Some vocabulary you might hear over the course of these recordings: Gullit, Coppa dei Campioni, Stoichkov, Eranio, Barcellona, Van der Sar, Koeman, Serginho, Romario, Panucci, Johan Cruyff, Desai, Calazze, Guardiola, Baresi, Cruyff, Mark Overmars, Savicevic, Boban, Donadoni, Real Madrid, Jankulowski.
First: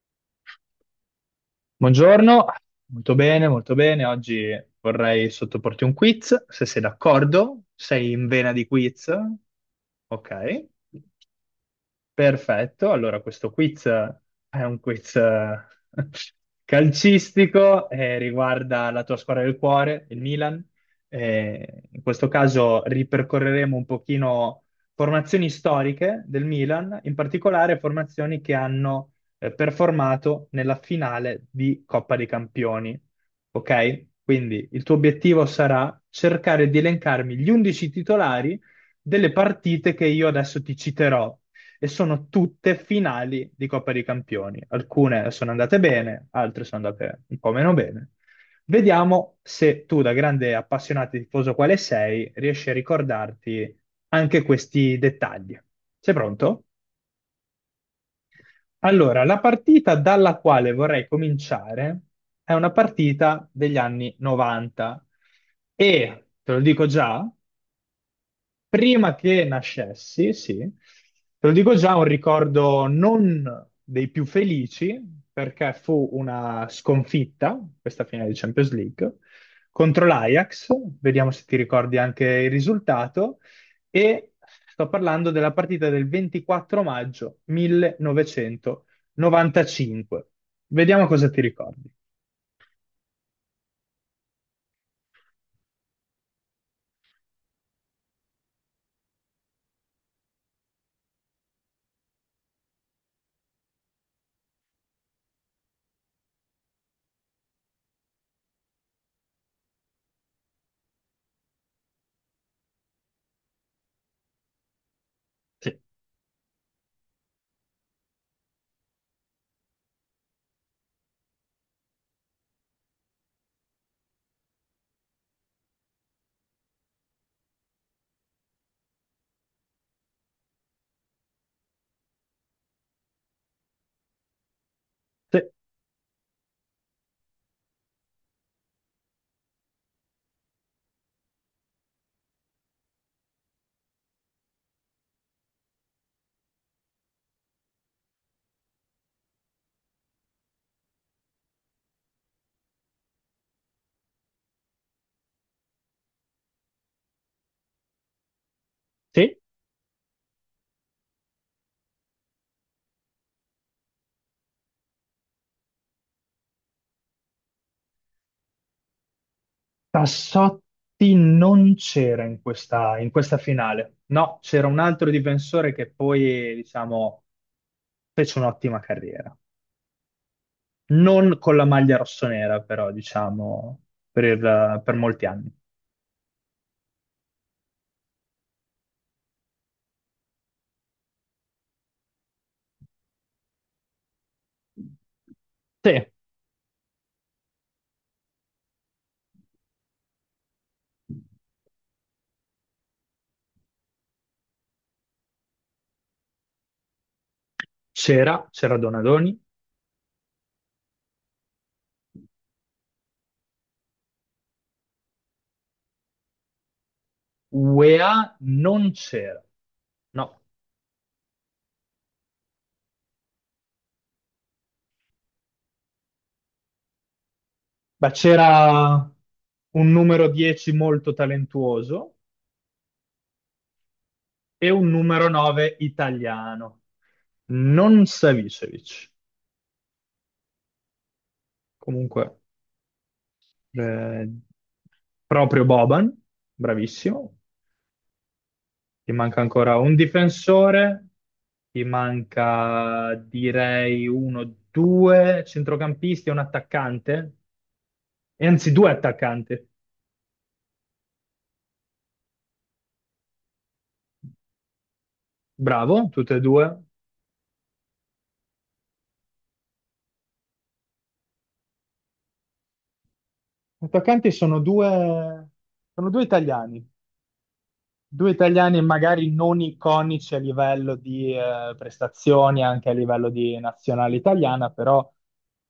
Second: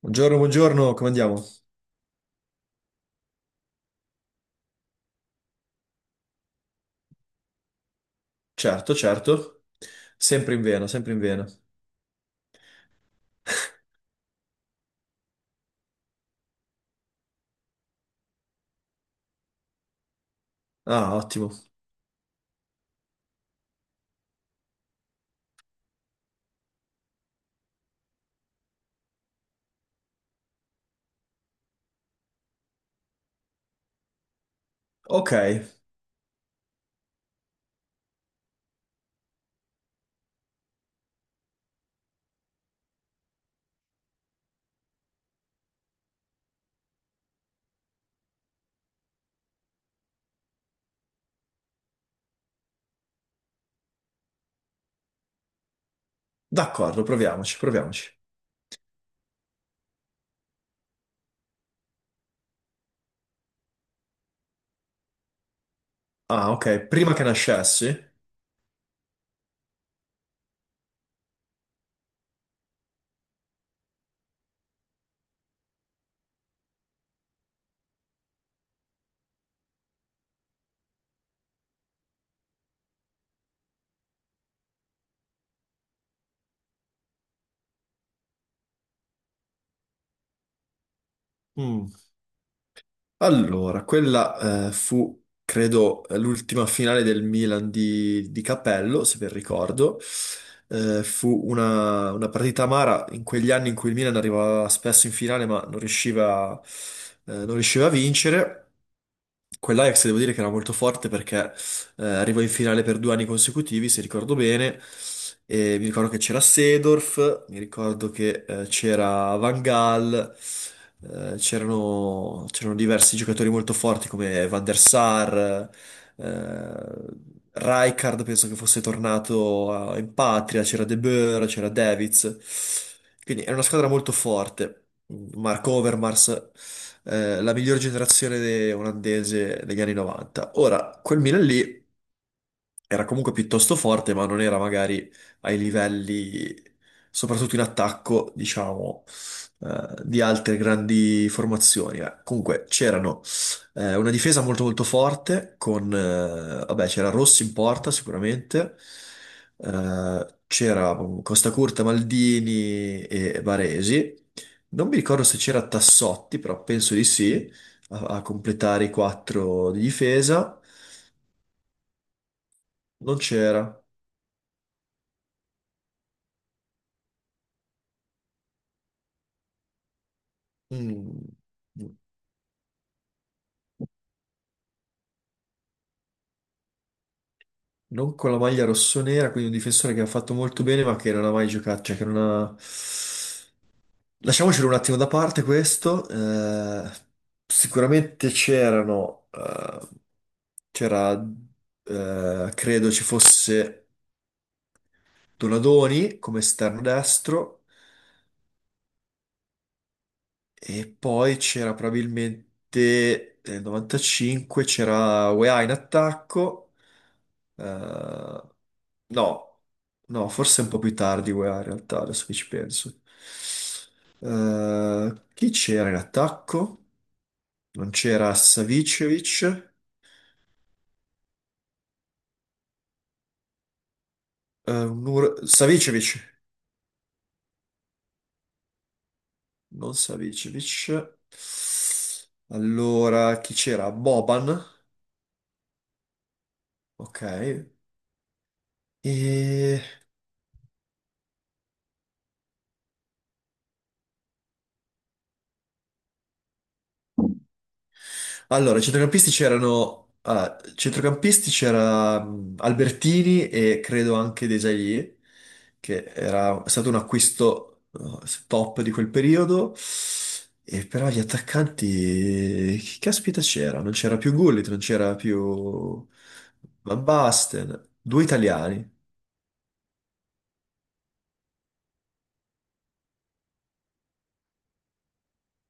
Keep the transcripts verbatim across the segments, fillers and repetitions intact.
Buongiorno, buongiorno, come andiamo? Buongiorno, molto bene, molto bene. Oggi vorrei sottoporti un quiz, se sei d'accordo. Sei in vena di Certo, quiz? certo, sempre in Ok. vena, sempre in vena. Perfetto, allora questo quiz è un quiz eh, calcistico e riguarda la tua squadra del cuore, il Milan. Ah, ottimo. Eh, in questo caso ripercorreremo un pochino formazioni storiche del Milan, in particolare formazioni che hanno eh, performato nella finale di Coppa dei Campioni. Ok? Quindi il tuo Ok, obiettivo sarà cercare di elencarmi gli undici titolari delle partite che io adesso ti citerò e sono tutte finali di Coppa dei Campioni. Alcune sono andate bene, altre sono andate un po' meno bene. Vediamo se tu, da grande appassionato e tifoso quale sei, riesci a ricordarti anche questi dettagli. Sei pronto? d'accordo, proviamoci, proviamoci. Allora, la partita dalla quale vorrei cominciare è una partita degli anni novanta e, Ah, te lo ok, dico prima che già, nascessi. prima che nascessi, sì, te lo dico già, un ricordo non dei più felici, perché fu una sconfitta, questa finale di Champions League, contro l'Ajax. Vediamo se ti ricordi anche il risultato, e sto parlando della partita del ventiquattro maggio millenovecentonovantacinque. Vediamo cosa ti ricordi. Mm. Allora, quella eh, fu, credo, l'ultima finale del Milan di, di Cappello, se ben ricordo. Eh, fu una, una partita amara in quegli anni in cui il Milan arrivava spesso in finale, ma non riusciva, eh, non riusciva a vincere. Quell'Ajax devo dire che era molto forte, perché eh, arrivò in finale per due anni consecutivi, se ricordo bene. E Sì. mi ricordo che c'era Seedorf, mi ricordo che eh, c'era Van Gaal, eh, c'erano c'erano diversi giocatori molto forti come Van der Sar. eh, Rijkaard penso che fosse tornato eh, in patria, c'era De Boer, c'era Davids. Quindi era una squadra molto forte. Mark Overmars, eh, la miglior generazione de- olandese degli anni novanta. Ora, quel Milan lì quindi era comunque piuttosto forte, ma non era magari ai livelli, soprattutto in attacco, diciamo, eh, di altre grandi formazioni. eh. Comunque c'erano eh, una difesa molto molto forte con, eh, vabbè, c'era Rossi in porta sicuramente. Sì, eh, C'era Costa Curta, Maldini e Baresi. Non mi ricordo se c'era Tassotti, però penso di sì, a, a completare i quattro di difesa. Tassotti non c'era in questa, in Non questa c'era. finale, no, c'era un altro difensore che poi, diciamo, fece un'ottima carriera. Mm. Non con la maglia rossonera, però, diciamo, per, il- per molti anni. Non con la maglia rossonera, quindi un difensore che ha fatto molto bene, ma che non ha mai giocato, cioè che non ha... Lasciamocelo un attimo da parte Sì, questo. Eh, sicuramente c'erano... eh, c'era... eh, credo ci fosse Donadoni come esterno destro, c'era, c'era Donadoni. e poi c'era probabilmente nel novantacinque c'era Weah in attacco. Eh, UEA non c'era, no, no, no, forse un po' più tardi UEA in realtà, adesso che ci penso. Eh, chi c'era in attacco? Non ma c'era c'era Savicevic. un numero dieci molto talentuoso e Eh, un numero Nur- nove Savicevic, italiano, non Savicevic. non Savicevic. Comunque, Allora, chi c'era? eh, Boban, proprio Boban, ok. bravissimo. Ti manca ancora E... un difensore, ti manca direi uno, due centrocampisti e un attaccante, e anzi Allora, i due centrocampisti attaccanti. c'erano... ah, centrocampisti c'era mh, Albertini e credo anche Desailly, che Bravo, tutte e era due. stato un acquisto eh, top di quel periodo. E però gli attaccanti... Chi caspita c'era? Non c'era Attaccanti più sono Gullit, non c'era due, più sono due italiani. Van Basten. Due Due italiani italiani. magari non iconici a livello di eh, prestazioni, anche a livello di nazionale italiana, però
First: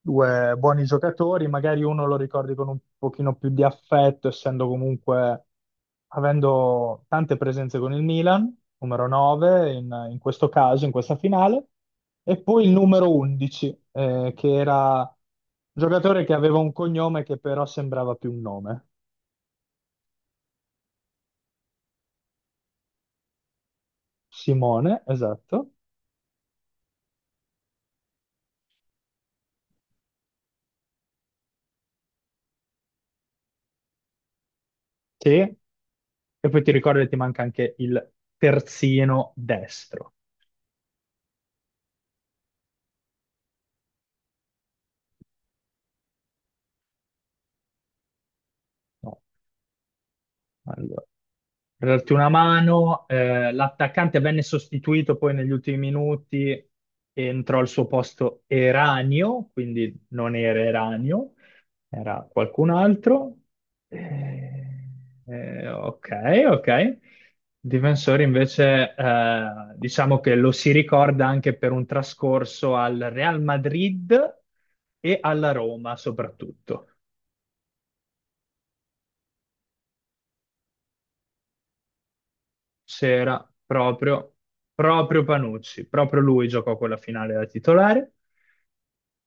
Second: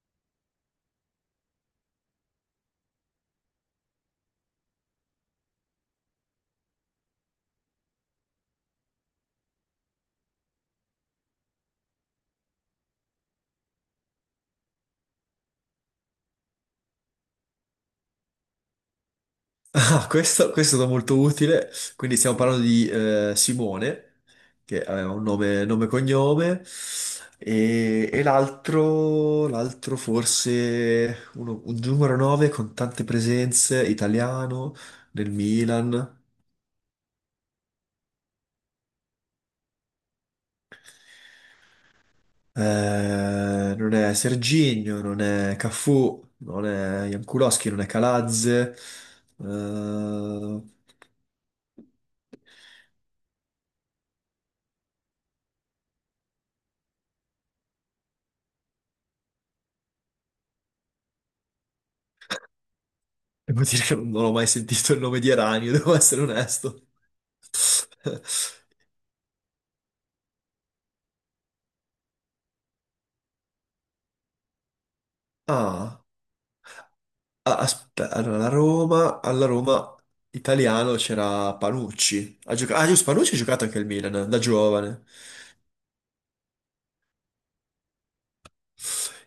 due buoni giocatori, magari uno lo ricordi con un pochino più di affetto, essendo comunque, avendo tante presenze con il Milan, numero nove in, in questo caso, in questa finale, e poi il numero undici, eh, che era un giocatore che aveva un cognome che però sembrava più un nome, Ah, questo, questo è stato molto utile. Quindi stiamo parlando di eh, Simone, che Simone, aveva un nome, esatto. nome e cognome, e, e l'altro, l'altro forse uno- un numero nove con tante presenze, italiano, nel Sì. Milan. E poi ti ricordo che ti manca anche il terzino destro. Eh, non è Serginho, non è Cafu, non è Jankulowski, non è Calazze. No, eh, allora, per darti una mano, eh, l'attaccante venne sostituito poi negli ultimi minuti e entrò al suo posto Eranio, quindi non era Eranio, era qualcun altro. Devo dire che non ho mai Eh, sentito il nome di eh, Eranio, devo ok, essere ok. onesto. Il difensore invece, eh, diciamo che lo si ricorda anche per un trascorso al Real Madrid e alla Roma Ah, soprattutto. aspetta, allora, la Roma, alla Roma italiano c'era Panucci. Ha gioca- ah, giusto, Panucci ha C'era giocato anche il Milan, proprio, da giovane. proprio Panucci, proprio lui giocò quella finale da titolare.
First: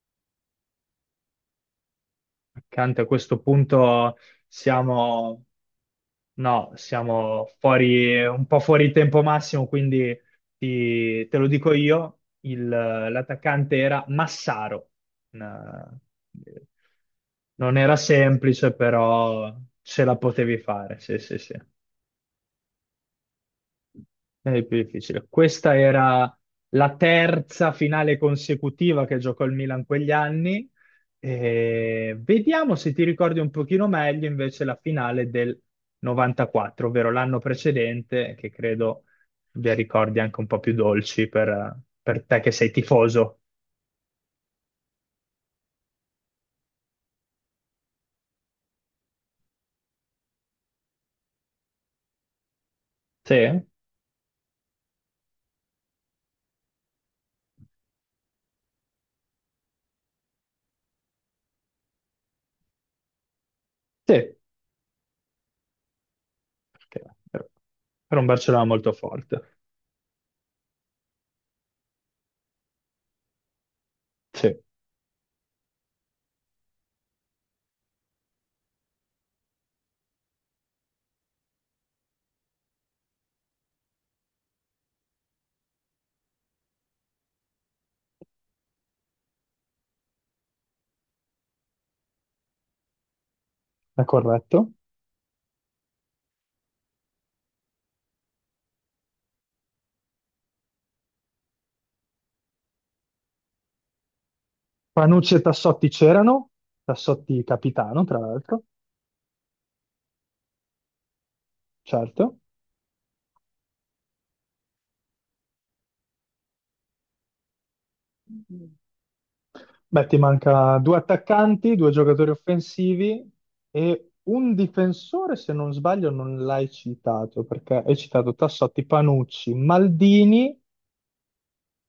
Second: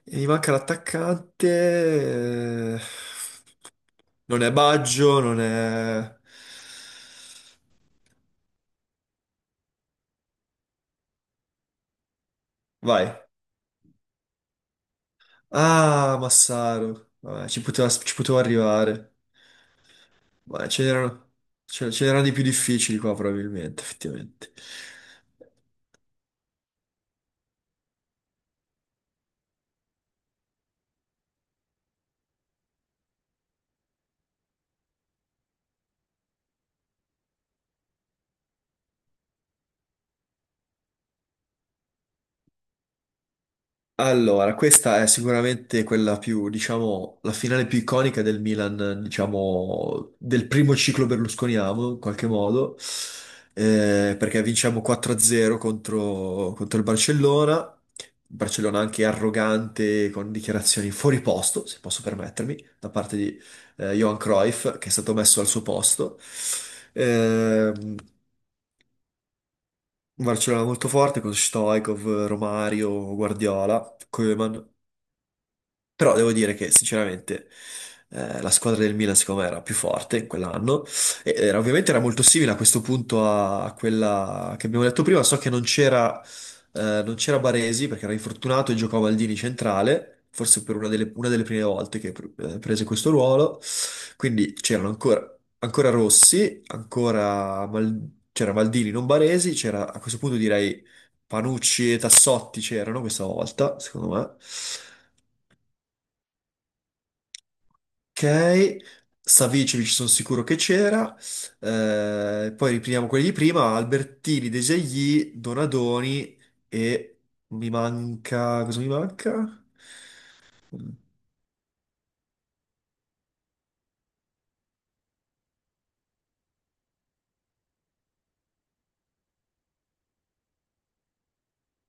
E mi manca l'attaccante. eh, Accanto a questo punto Non è Baggio, non siamo, è... no, siamo fuori, un po' fuori tempo massimo, quindi ti- te lo dico io, il- Vai. l'attaccante era Massaro. Una- Ah, Massaro. Vabbè, ci Non poteva, era ci potevo semplice, arrivare. però ce la potevi Ma ce fare, sì, n'erano sì, sì. ce- ce n'erano di più difficili qua, probabilmente, È effettivamente. il più difficile. Questa era la terza finale consecutiva che giocò il Milan quegli anni. E vediamo se ti ricordi un pochino meglio invece la finale del novantaquattro, ovvero l'anno precedente, che credo abbia ricordi anche un po' più dolci per, per te che sei tifoso. Allora, questa è sicuramente quella più, diciamo, la finale più iconica del Milan, diciamo, del primo ciclo berlusconiano, in qualche modo, Sì? eh, perché vinciamo quattro a zero contro, contro il Barcellona. Barcellona anche arrogante, con dichiarazioni fuori posto, se posso permettermi, da parte di eh, Johan Sì, Cruyff, che è stato messo al suo posto. perché Ehm era un Barcellona molto forte. Barcellona molto forte con Stoichkov, Romario, Guardiola, Sì, è Koeman. Però devo dire che sinceramente eh, la squadra del Milan secondo me era più forte in quell'anno, e eh, era- ovviamente era molto simile a questo punto a, a quella che abbiamo detto prima. So che non c'era eh, non c'era Baresi perché era infortunato e giocò Maldini centrale, forse per una delle, una delle prime volte che pr- eh, prese questo ruolo. Quindi corretto. c'erano ancora, ancora Rossi, ancora Mal- c'era Maldini, non Baresi, c'era a questo punto direi Panucci, e Tassotti c'erano questa volta, secondo me. Panucci e Tassotti c'erano, Tassotti capitano, tra l'altro, Ok, Savicevic sono sicuro che c'era. certo. Eh, poi riprendiamo quelli di prima, Albertini, Desegni, Donadoni, e mi manca... cosa mi manca? Beh, ti manca due attaccanti, due giocatori offensivi e un difensore, se non sbaglio, non l'hai citato, perché hai citato Tassotti, Panucci, Maldini,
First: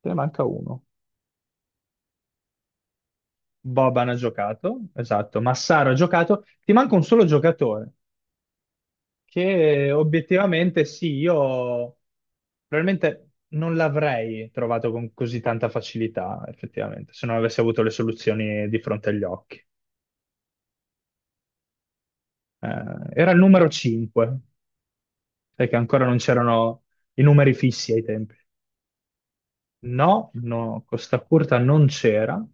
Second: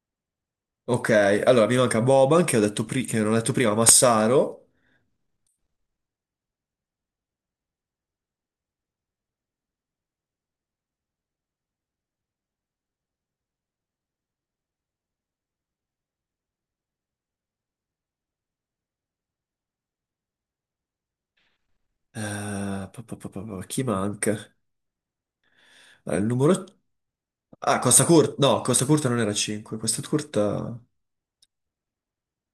te ne manca uno. Ok, allora mi manca Boban, che ho detto pri- che non ho detto prima, Boban ha Massaro. giocato, esatto, Massaro ha giocato, ti manca un solo giocatore, che obiettivamente sì, io probabilmente non l'avrei trovato con così tanta facilità, effettivamente, se non avessi avuto le soluzioni di fronte agli occhi. Eh, pa- Eh, pa- pa- era il pa- pa- numero Chi manca? cinque, perché ancora non Allora, il numero... c'erano i numeri Ah, fissi ai Costa tempi. Curta, no, Costa Curta non era cinque, Costa No, Curta... no, Costa Curta non c'era.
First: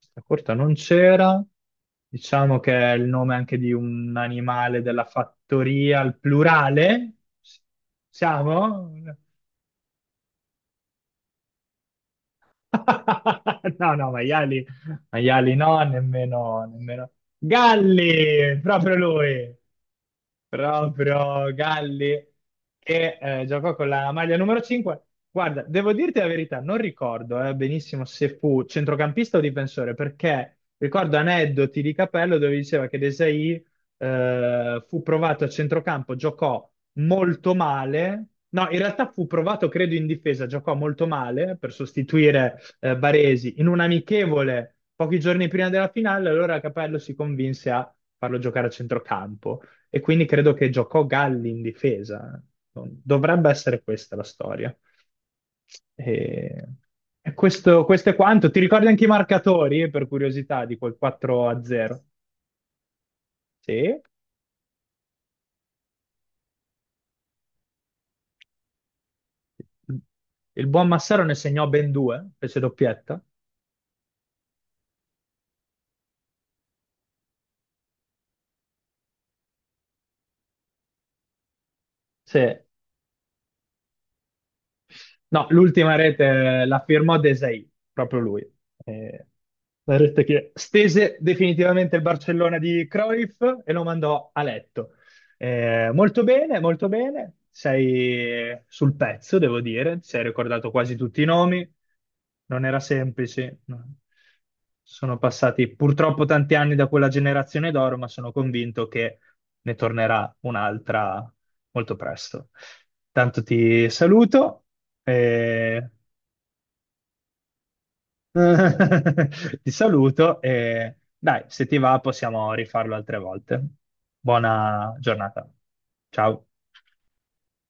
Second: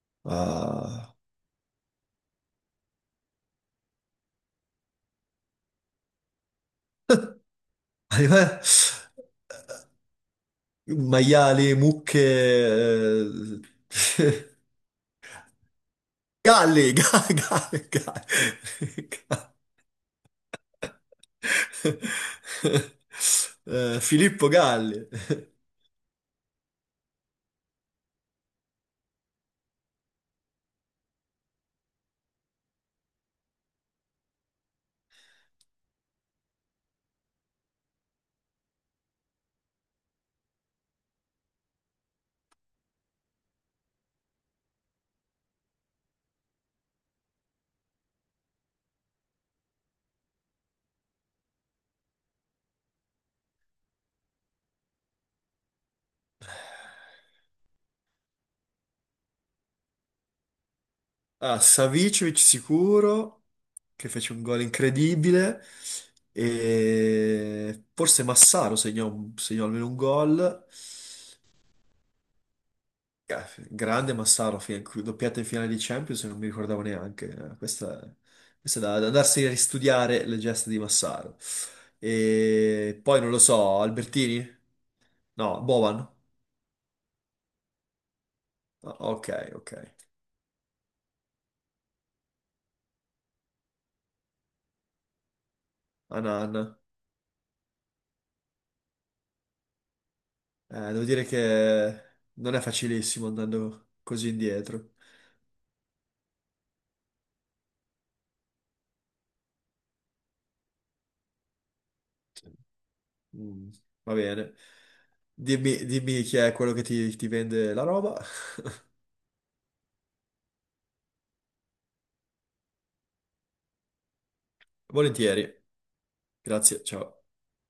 Costa Curta non ah, c'era. Diciamo che è il nome anche di un animale della fattoria al plurale. Siamo? Maiali, mucche... No, no, eh, maiali, maiali no, nemmeno, Galli, nemmeno. ga- Galli, Galli, proprio Galli, Galli. lui. Proprio Galli che eh, giocò con Eh, la maglia Filippo numero cinque. Galli. Guarda, devo dirti la verità, non ricordo eh, benissimo se fu centrocampista o difensore, perché ricordo aneddoti di Capello dove diceva che Desai eh, fu provato a centrocampo, giocò molto male. No, in realtà fu provato, credo, in difesa, giocò molto male per sostituire eh, Baresi in un amichevole pochi giorni prima della finale, allora Capello si convinse a farlo giocare a centrocampo. E quindi credo che giocò Galli in difesa. Dovrebbe essere questa la storia. E, e questo, questo è quanto. Ti ricordi anche i marcatori, per curiosità, di quel 4 Ah, a 0? Savicevic sicuro, Sì. che fece un gol incredibile. E forse Massaro segnò, un- segnò almeno un gol. Il buon Massaro ne segnò ben due, fece doppietta. Eh, Grande Massaro, fi- doppiata in finale di Champions, non mi ricordavo neanche. Eh, Questa, questa è da, da andarsi a ristudiare le gesta di Massaro. Sì. E poi non lo so, Albertini? No, No, l'ultima Bovan? rete la firmò Desai, proprio lui. Ah, Eh, ok, ok. la rete che stese definitivamente il Barcellona di Cruyff e lo mandò a letto. Eh, molto bene, Anan. molto bene. Sei sul pezzo, devo dire. Ti sei ricordato Eh, quasi Devo tutti i dire nomi. che non è Non era facilissimo semplice. andando No. così indietro. Sono passati purtroppo tanti anni da quella generazione d'oro, ma sono convinto che ne tornerà un'altra molto presto. Tanto Mm, ti va bene. saluto, Dimmi, e... dimmi chi è quello che ti ti vende la roba. ti saluto e dai, se ti va possiamo rifarlo altre volte. Buona Volentieri. giornata. Ciao. Grazie, ciao.